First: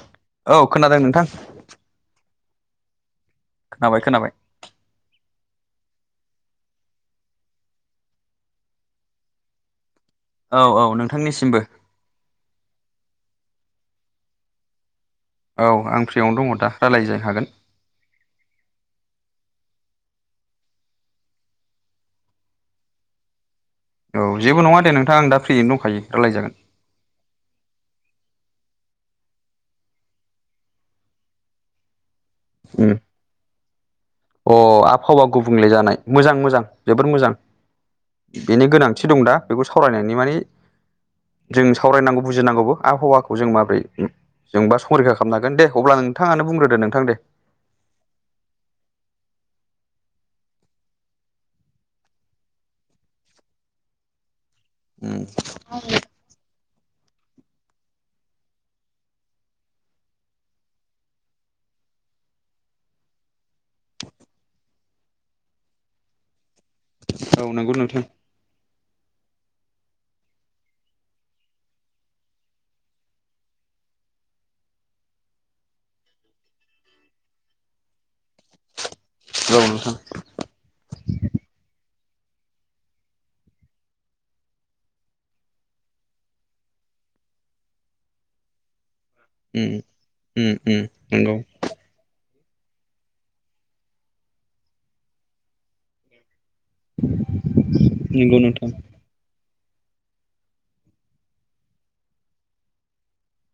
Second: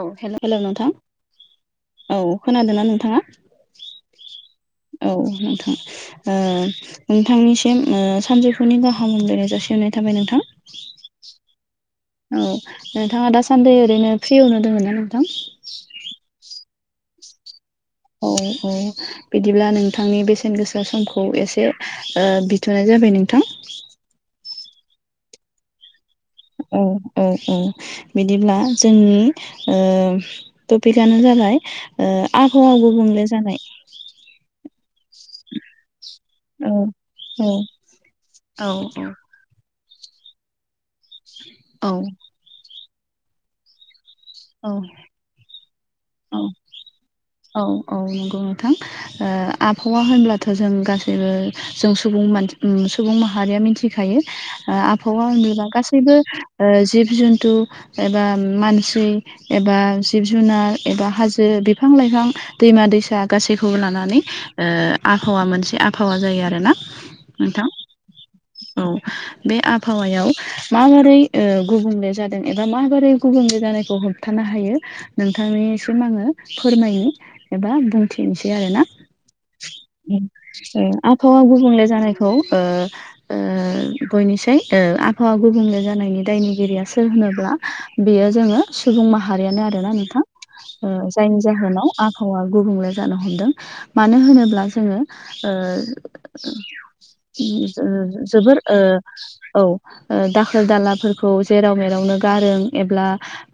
औ औ हेल' नोंथां खोनादों औ खोनादों ना नोंथाङा? खोनाबाय खोनाबाय। औ नोंथां। ओ नोंथांनिसिम ओ सानजौफुनि गाहाम हामलायनाय जासिहरनाय थाबाय नोंथां। औ औ नोंथांनिसिमबो। औ नोंथाङा दासान्दै ओरैनो फ्रियावनो दङोना नोंथां? औ आं फ्रियावनो दङ दा रायलायजो हागोन। औ औ। बिदिब्ला नोंथांनि बेसेन गोसा समखौ एसे ओ बिथ'नाय जाबाय नोंथां। औ जेबो नङा दे नोंथांं आं दा फ्रियैनो दंखायो रायलायजागोन। औ ओ ओ बिदिब्ला जोंनि ओ टपिकआनो जाबाय ओ आबहावा गुबुंले जानाय अ आबहावा गुबुंले जानाय मोजां मोजां औ जोबोर औ मोजां बेनि गोनांथि दं दा बेखौ सावरायनायनि माने जों औ सावरायनांगौ बुजिनांगौबो आबहावाखौ जों माबोरै औ जोंबा संरैखा खालामनो हागोन दे अब्ला औ नोंथाङानो बुंग्रोदो नोंथां दे औ औ नंगौ नोंथां आबहावा होनब्लाथ' जों गासैबो जों सुबुं मानसि सुबुं माहारिया मिथि खायो ओ आबहावा होनोबा गासैबो ओ जिब जुनतु एबा मानसि एबा जिब जुनार एबा हाजो बिफां लाइफां दैमा दैसा गासैखौबो लानानै आबहावा मोनसे आबहावा जायो आरोना औ नोंथां नंगौ औ बे आबहावायाव माबारै ओ गुबुंले जादों एबा माबारै गुबुंले जानायखौ होब हाबथानो हायो नोंथांनिसिम आङो फोरमायनि एबा बुंथिनोसै आरोना औ नोंथां आबहावा गुबुंले जानायखौ ओ ओ बयनिसाय ओ आबहावा गुबुंले जानायनि दायनिगिरिया सोर होनोब्ला बेयो जोङो सुबुं माहारियानो आरोना नोंथां नंगौ जायनि ओ जाहोनाव आबहावा गुबुंले जानो हमदों मानो होनोब्ला जोङो ओ उम जो नंगौ जोबोर नोंथां ओ औ दाखोर दालाफोरखौ जेराव मेरावनो गारों एब्ला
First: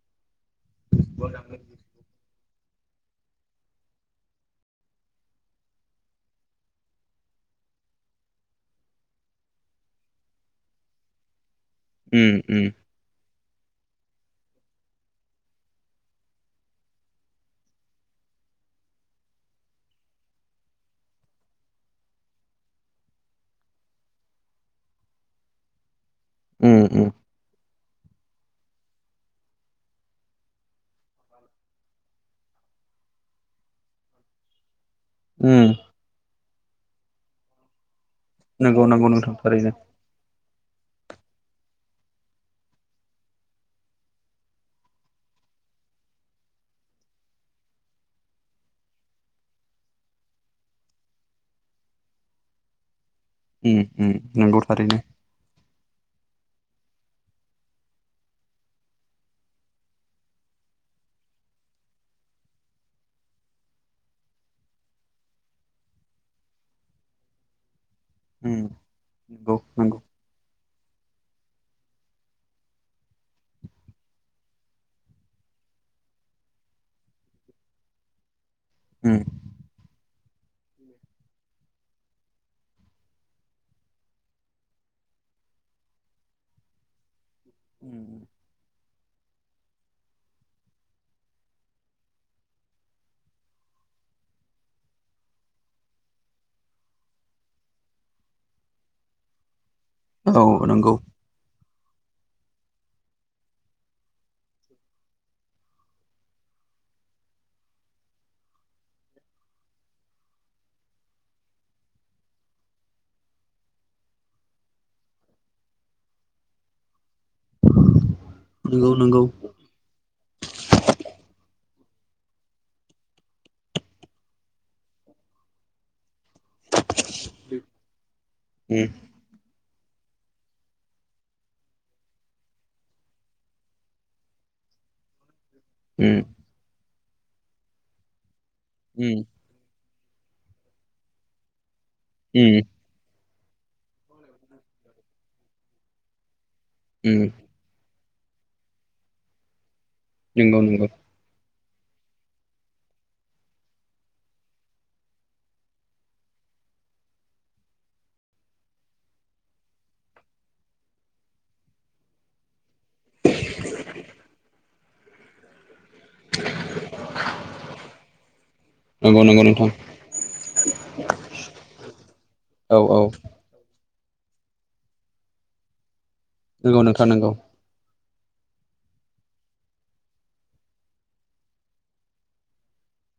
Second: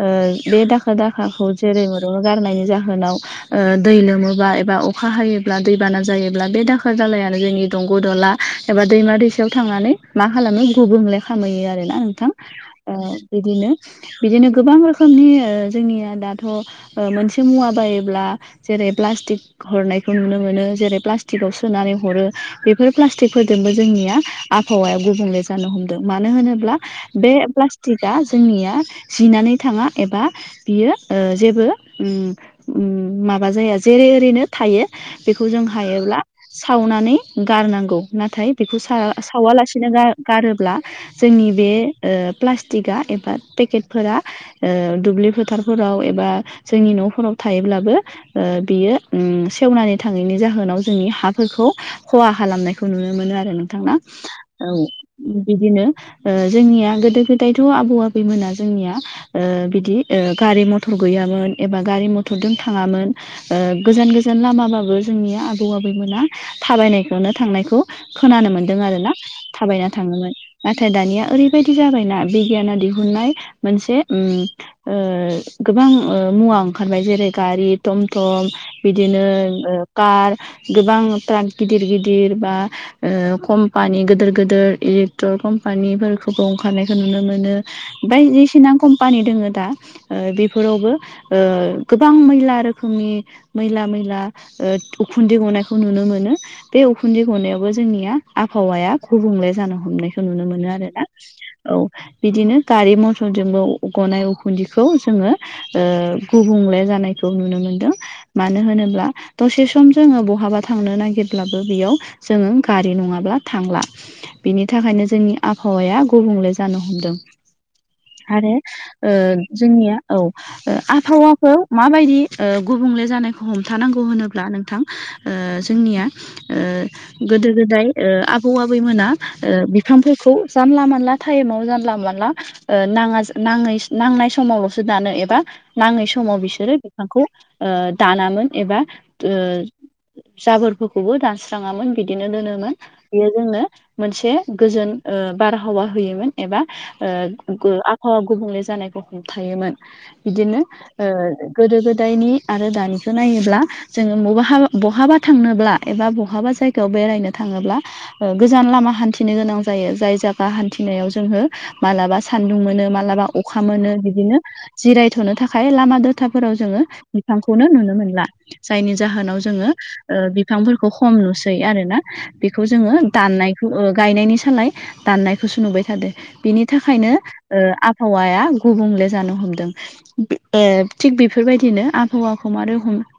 ओ बे दाखोर दाखाखौ जेरै मेराव गारनायनि जाहोनाव ओ दै लोमोबा एबा अखा हायोब्ला दैबाना जायोब्ला बे दाखोर दालायानो जोंनि दंग' दंला एबा दैमा दैसायाव थांनानै मा खालामो गुबुंले खामहैयो आरोना नोंथां ओ बिदिनो बिदिनो गोबां रोखोमनि जोंनिया दाथ' मोनसे मुवा बायोब्ला जेरै प्लास्टिक हरनायखौ नुनो मोनो जेरै प्लास्टिकआव सोनानै हरो बेफोर प्लास्टिकफोरजोंबो जोंनिया आबहावाया गुबुंले जानो हमदों मानो होनोब्ला बे प्लास्टिकआ जोंनिया जिनानै थाङा एबा बियो ओ जेबो उम उम माबा जाया जेरै ओरैनो थायो बेखौ जों हायोब्ला सावनानै गारनांगौ। नाथाय बेखौ नंगौ सा नंगौ नोंथां थारैनो सावालासिनो गार गारोब्ला जोंनि बे प्लास्टिकआ एबा पेकेट फोर दुब्लि फोथारफोराव एबा जोंनि न'फोराव थायोब्लाबो बियो सेवनानै थाङैनि जाहोनाव जोंनि हाफोरखौ खहा खालामनायखौ नुनो मोनो आरो उम नोंथांना उम नंगौ औ थारैनो बिदिनो जोंनिया गोदो गोदायथ' आबौ आबैमोना जोंनिया बिदि गारि मथर गैयामोन एबा गारि मथरजों थाङामोन गोजान गोजान लामाबाबो जोंनि आबौ आबैमोना थाबायनायखौनो थांनायखौ खोनानो उम मोन्दों आरोना नंगौ थाबायना नंगौ थाङोमोन नाथाय दानिया ओरैबायदि जाबायना बिगियाना दिहुननाय मोनसे उम ओ गोबां ओ मुवा ओंखारबाय जेरै गारि थमथम उम बिदिनो ओ कार गोबां ट्राक गिदिर गिदिर बा ओ कम्पानि गोदोर गोदोर इलेक्ट्र कम्पानिफोरखौबो ओंखारनायखौ नुनो मोनो। उम बायदिसिना कम्पानि दङो दा ओ बेफोरावबो ओ गोबां मैला रोखोमनि मैला मैला उखुन्दै गनायखौ नुनो मोनो। बे उखुन्दै गनायावबो जोंनिया आबहावाया गुबुंले जानो हमनाय नुनो औ मोनो नंगौ आरोना औ बिदिनो गारि मथर थजोंबो गनाय उखुन्दैखौ जोङो गुबुंले जानायखौ नुनो मोनदों मानो होनोब्ला दसे सम जोङो बहाबा थांनो नागिरब्लाबो बेयाव जोङो गारि नङाब्ला थांला बिनि थाखायनो जोंनि आबहावाया गुबुंले जानो हमदों आरो नंगौ नंगौ जोंनिया औ आबहावाखौ माबायदि गुबुंले जानायखौ हमथानांगौ होनोब्ला नोंथां जोंनिया गोदो गोदाय आबौ उम आबैमोना बिफांफोरखौ जानला मानला टाइमाव जानला मानला नाङा नाङै नांनाय समावल'सो दानो एबा नाङै उम समाव बिसोरो बिफांखौ दानामोन एबा उम जाबोरफोरखौबो दानस्राङामोन बिदिनो उम दोनोमोन बेयो जोंनो मोनसे गोजोन बारहावा होयोमोन एबा उम आबहावा गुबुंले जानायखौ हमथायायोमोन बिदिनो नंगौ नंगौ गोदो गोदायनि आरो दानिखौ नायोब्ला जोङो ब बहाबा थांनोब्ला एबा बहाबा जायगायाव बेरायनो थाङोब्ला गोजान लामा हान्थिनो गोनां जायो जाय जायगा हान्थिनायाव जोङो मालाबा सानदुं मोनो मालाबा अखा मोनो बिदिनो जिरायथनो थाखाय लामा खोथाफोराव जोङो बिफांखौनो नुनो मोनला जायनि नंगौ जाहोनाव नंगौ जोङो नोंथां बिफांफोरखौ हम लुसै आरो ना बेखौ औ जोङो औ दाननाय गायनायनि सालाय दाननायखौसो नुबाय थादो बिनि नंगौ नोंथां थाखायनो नंगौ आबहावाया गुबुंले जानो हमदों थिग बेफोरबायदिनो आबहावाखौ मारै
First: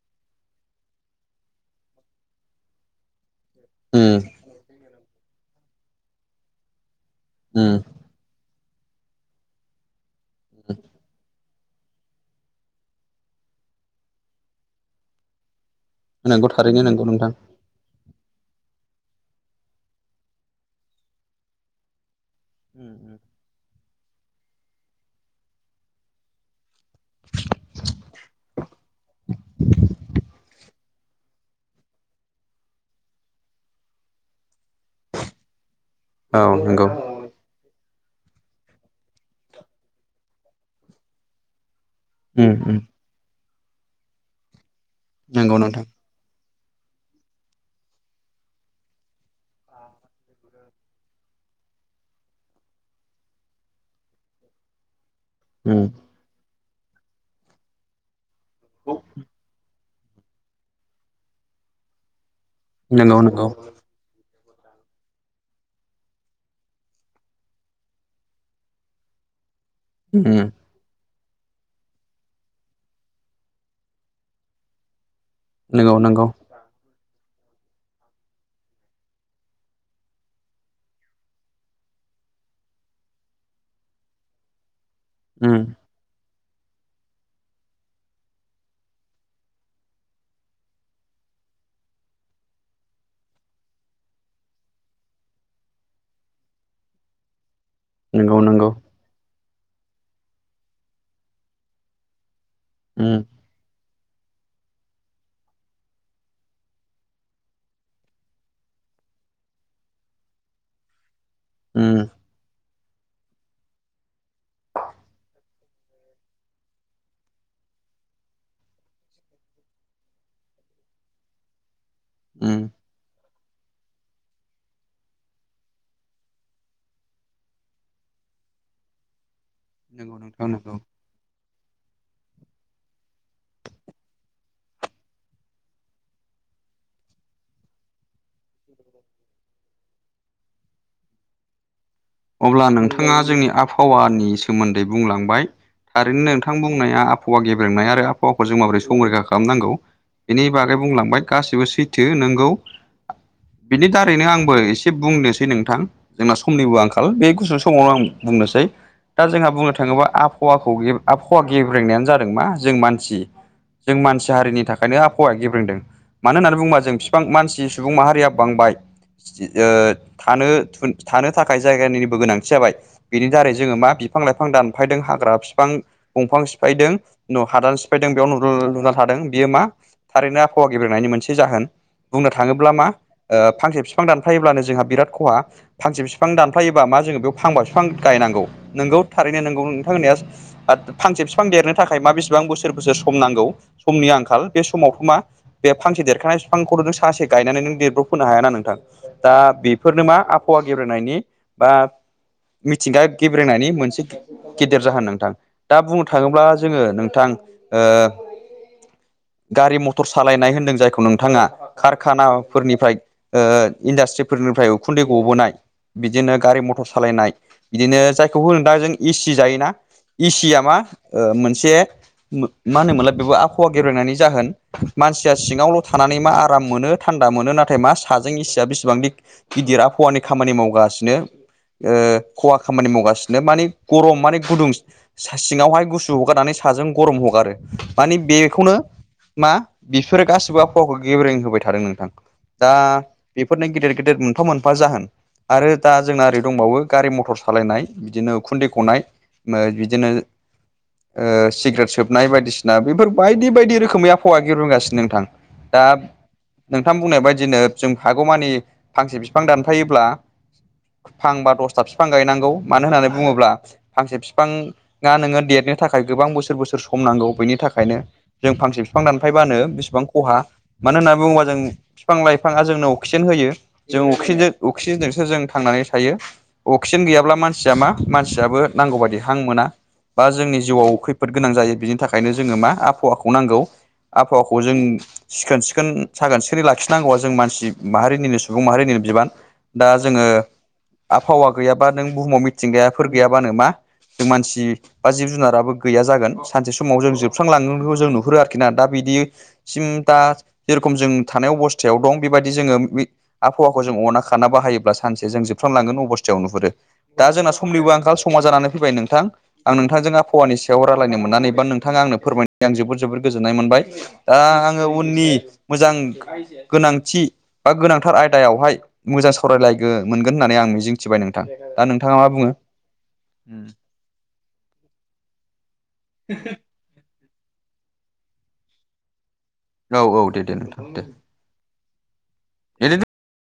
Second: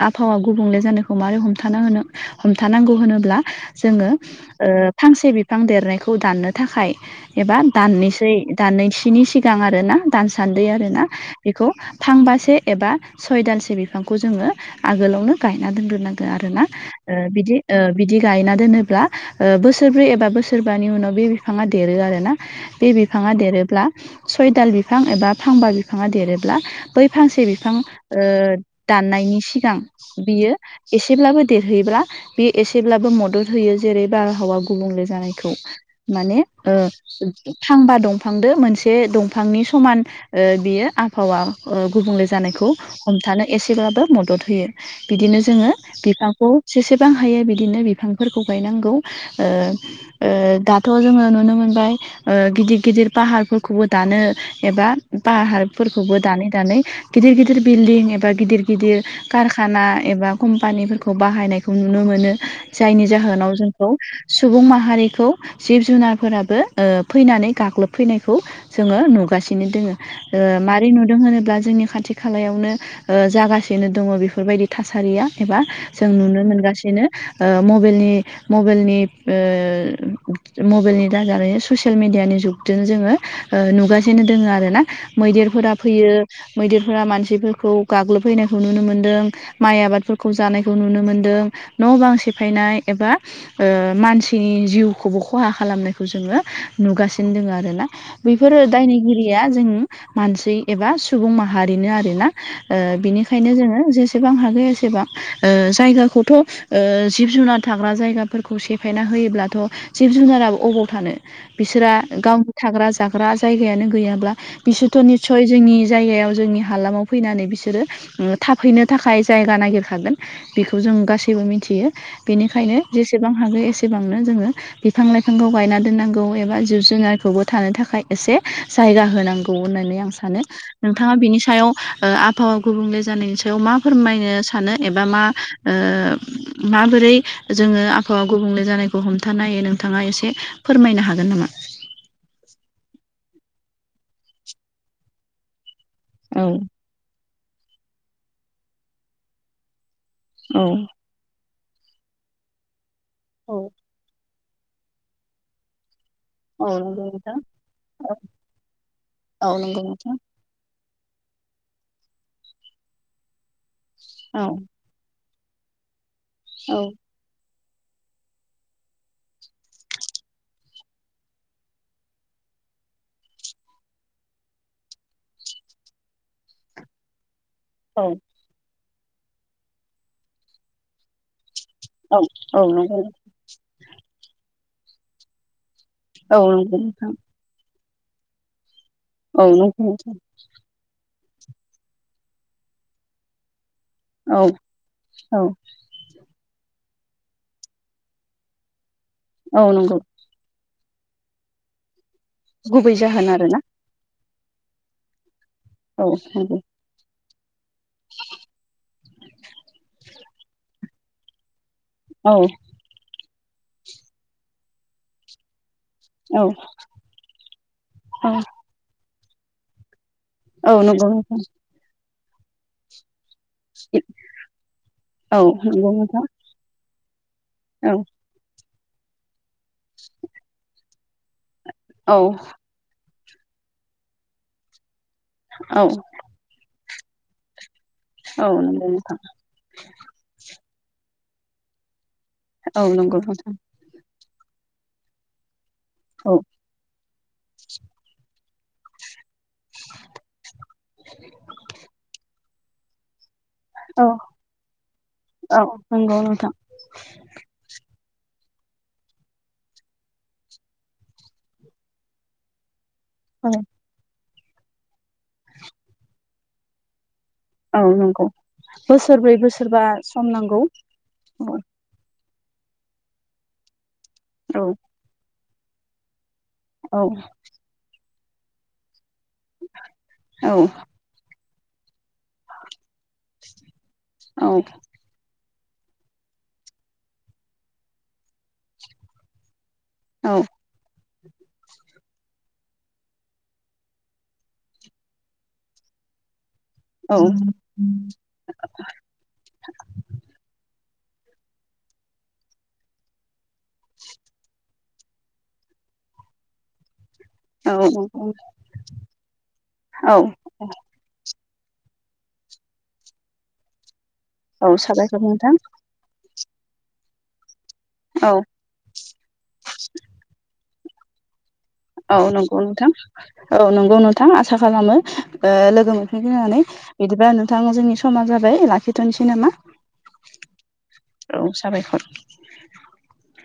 आबहावा गुबुंले जानायखौ मारै हमथाना होनो हमथानांगौ होनोब्ला जोङो उम फांसे बिफां देरनायखौ दाननो थाखाय एबा उम दाननोसै दाननसोनि सिगां आरो ना दानसान्दै आरोना बेखौ फांबासे एबा सय दालसे बिफांखौ जोङो आगोलावनो गायना दोनग्रोनांगोन नंगौ आरोना थारैनो नंगौ नोंथां बिदि बिदि गायना दोनोब्ला बोसोरब्रै एबा बोसोरबानि उनाव बे बिफाङा देरो आरो ना उम बे उम बिफाङा देरोब्ला सयदाल बिफां एबा फांबा बिफाङा देरोब्ला बै फांसे बिफां दाननायनि सिगां बियो एसेब्लाबो देरहैयोब्ला बे एसेब्लाबो मदद होयो जेरै बारहावा गुबुंले जानायखौ माने औ ओ नंगौ थांबा दं दंफांदो मोनसे दंफांनि समान ओ बियो आबहावा गुबुंले उम जानायखौ उम हमथानो एसेब्लाबो मदद होयो बिदिनो नंगौ जोङो नोंथां बिफांखौ जेसेबां हायो बिदिनो बिफांफोरखौ गायनांगौ ओ दाथ' जोङो नुनो मोनबाय ओ गिदिर गिदिर पाहारफोरखौबो दानो एबा उम पाहारफोरखौबो दानै दानै गिदिर गिदिर बिल्डिं एबा गिदिर गिदिर कारखाना एबा कम्पानिफोरखौ बाहायनायखौ नुनो मोनो जायनि नंगौ नंगौ जाहोनाव जों सुबुं माहारिखौ जिब जुनारफोराबो फैनानै गाग्लोब फैनायखौ जोङो नुगासिनो दोङो उम मारै नुदों होनोब्ला जोंनि खाथि खालायावनो जागासिनो दङ बेफोरबायदि थासारिया एबा नंगौ जों नंगौ नुनो मोनगासिनो मबाइलनि मबाइलनि मबाइलनि दाजानाय ससियेल मिडियानि जुग जों जोङो नुगासिनो दोङो आरोना उम मैदेरफोरा फैयो मैदेरफोरा मानसिफोरखौ गाग्लोबहैनायखौ नुनो मोनदों माइ आबादफोरखौ जानायखौ नुनो मोनदों न' बां सेफायनाय एबा ओ मानसिनि जिउखौबो खहा खालामनायखौ जोङो नुगासिनो दङ आरो आरोना नंगौ बैफोरो नंगौ दायनिगिरिया जों मानसि एबा सुबुं माहारिनो आरोना ओ उम बिनिखायनो जोङो जेसेबां हागै एसेबां ओ जायगाखौथ' ओ जिब जुनार थाग्रा जायगाफोरखौ सेफायना होयोब्लाथ' जिब जुनाराबो अबाव थानो बिसोरा उम गावनि थाग्रा जाग्रा जायगायानो गैयाब्ला बिसोरथ' निस्सय जोंनि जायगायाव जोंनि हालामाव फैनानै बिसोरो उम थाफैनो थाखाय जायगा नागिरखागोन बेखौ जों गासैबो मिथियो उम बेनिखायनो जेसेबां हागौ एसेबांनो जोङो बिफां लाइफांखौ गायना दोननांगौ एबा जिब जुनारखौबो थानो थाखाय एसे जायगा होनांगौ होननानै आं नंगौ सानो नो- नोंथां नंगौ नोंथाङा बिनि सायाव ओ आबहावा गुबुंले जानायनि सायाव मा फोरमायनो सानो एबा मा ओ माबोरै जोङो आबहावा गुबुंले जानायखौ हमथानाय हायो नोंथाङा एसे फोरमायनो हागोन नामा अब्ला नोंथाङा जोंनि आबहावानि सोमोन्दै बुंलांबाय थारैनो औ नोंथां बुंनाया आबहावा गेब्रेंनाय आरो आबहावाखौ जों माबोरै संरैखा खालामनांगौ बेनि औ बागै बुंलांबाय गासिबो सैथो नोंगौ औ बिनि दारैनो आंबो एसे बुंनोसै नोंथां जोंना औ समनिबो नंगौ आंखाल नोंथां बे गुसु समावनो आं बुंनोसै दा औ जोंहा बुंनो नंगौ थाङोबा नोंथां आब हावाखौ आबहावा गेगेब्रेंनायानो जादों मा जों मानसि जों मानसि औ हारिनि थाखाय बेखायनो आहावाया गेब्रोंदों मानो होननानै बुंङोबा औ जों बि- बां मानसि सुबुं माहारिया बांबाय सि ओ थ थानो थाखाय जायगानिबो गोनांथि जाबाय बेनि दारै जोङो मा बिफां लाइफां दानफायदों हाग्रा बिफां दंफां सिफायदों न' हादान औ सिफायदों बेयाव न लुना थादों बियो मा थारैनो आबहावा गेब्रेनायनि मोनसे जाहोन औ बुंनो औ थाङोब्ला मा नंगौ फांसे बिफां दानफायोब्लानो जोंहा बिराद खहा फांसे बिफां औ नंगौ दानफायोबा मा नोंथां जोङो बेयाव फांबा बिफां गायनांगौ नोंगौ थारैनो औ नोंगौ नंगौ नोंथां होननाया फांसे बिफां देरनो थाखाय मा बेसेबां बोसोर बोसोर सम नांगौ समनि आंखाल औ बे समावथ' मा औ बे फांसे देरखानाय बिफांखौ सासे गायनानै नों देरब्रबफोननो हाया ना नोंथां दा औ नंगौ बेफोरनो मा आबहावा ग -नायनि बा गुबै मिथिंगा जाहोन आरोना गेब्रेंनायनि मोनसे गिदिर जाहोन नोंथां दा बुंनो औ थाङोब्ला नंगौ जोङो नोंथां ओ गारि मटर सालायनाय होनदों जायखौ नोंथाङा औ कारखानाफोरनिफ्राय ओ इन्डास्ट्रिफोरनिफ्राय उखुन्दै गबोनाय बिदिनो औ गारि मथर सालायनाय बिदिनो औ जायखौ होनो दा जों एसि जायोना एसिया मा औ नंगौ नोंथां मोनसे मा होनोमोनला बेबो आ बहावा गेब्रेंनायनि जाहोन मानसिया औ नंगौ सिंयावल'थानानै नोंथां मा आराम मोननो थानदा नाथाय मा औ सा जों एसि आ बेसेबांदि गिदिर आबहावानि खामानि मावगासिनो ओ औ खहा खामानि मावगासिनो मानि गरम माने गुदुं सा औ सिङावहाय गुसु हगारनानै साजों गरम हगारो माने औ बेखौनो नंगौ नोंथां मा बिफोरो गासिबो आबहावाखौ गेब्रें होबाय थादों नोंथां दा औ नंगौ नोंथां बेफोरनो गेदिर गेदेर मोनफा फा जाहोन आरो दा जोंना औ ओरै दंबावो गारि मथर सालायनाय बिदिनो उखुन्दै गनाय बिदिनो ओ सिग्रेट सोबनाय बायदिसिना बेफोर बायदि बायदि बायदि औ रोखोमयै आबहावा गेब्रेंगासिनो नोंथां औ दा नंगौ नोंथां बुंनाय बायदि बिदिनो जों हागौमानि फांसे बिफां दानफायोब्ला फांबा दसथा बिफां गायनांगौ मानो होननानै बुङोब्ला औ फांसे बिफाङा नोङो देरनो थाखाय गोबां बोसोर बोसोर सम नांगौ बेनि नि औ थाखायनो नंगौ जों फांसे बिफां बोसोरब्रै दानफायबानो बोसोरबा बेसेबां सम खहा नांगौ मानो होननानै बुङोबा जों औ बिफां लाइफाङा जोंनो अक्सिजेन होयो जों अक्जेन औ अक्सिजेनजोंसो जों थांनानै थायो अक्सिजेन गैयाब्ला मानसिया मा मानसियाबो नांगौ बाददि हां मोना बा औ जोंनि जिउआव खै खैफोद गोनां जायो बिनि थाखायनो जोङो मा आबहावाखौ नांगौ औ आबहावाखौ जों सिखोन सिखोन साखोन सिखोनै लाखिनांगौआ जों मानसि माहारिनिनो सुबुं माहारिनिनो बिबान। दा जोङो औ आबहावा गैयाबा नों बुहुमाव मिथिंगायाफोर गैयाबा नों मा जों मानसि बा जिब जुनाराबो गैया जागोन सानसे स समाव जों औ जोबस्रांलांगोनखौ जों नुहुरो आरोखि ना दा बिदि सिम दा जे रखम जों थानाय अबस्थायाव दं बेबायदि जोङो आबहावाखौ जों अना खा साना बाहायोब्ला सानसे जों जोबस्रांलांगोन अबस्थायाव नुहुरो। दा जोंना समनिबो आंखाल समा जानानै फैबाय नोंथां आं नोंथांजों औ आबहावानिसो सायाव रायलायनो मोननानै नोंथाङा आंनो फोरमायनाय आं जोबोद जोबोद गोजोननाय मोनबाय। दा औ आङो साबायखर उननि नोंथां मोजां गोनांथि बा गोनांथार औ आयदायावहाय मोजां सावरायलायगोन मोनगोन होननानै आं मिजिंथिबाय नों औ नंगौ नोंथां औ नंगौ नोंथां आसा खालामो ओ लोगो मोनफिनगोन होनना नै। बिदिबा नोंथां जोंनि समा जाबाय लाखिथ'नोसै नामा? औ औ दे दे नोंथां दे औ साबायखर। [unintelligible]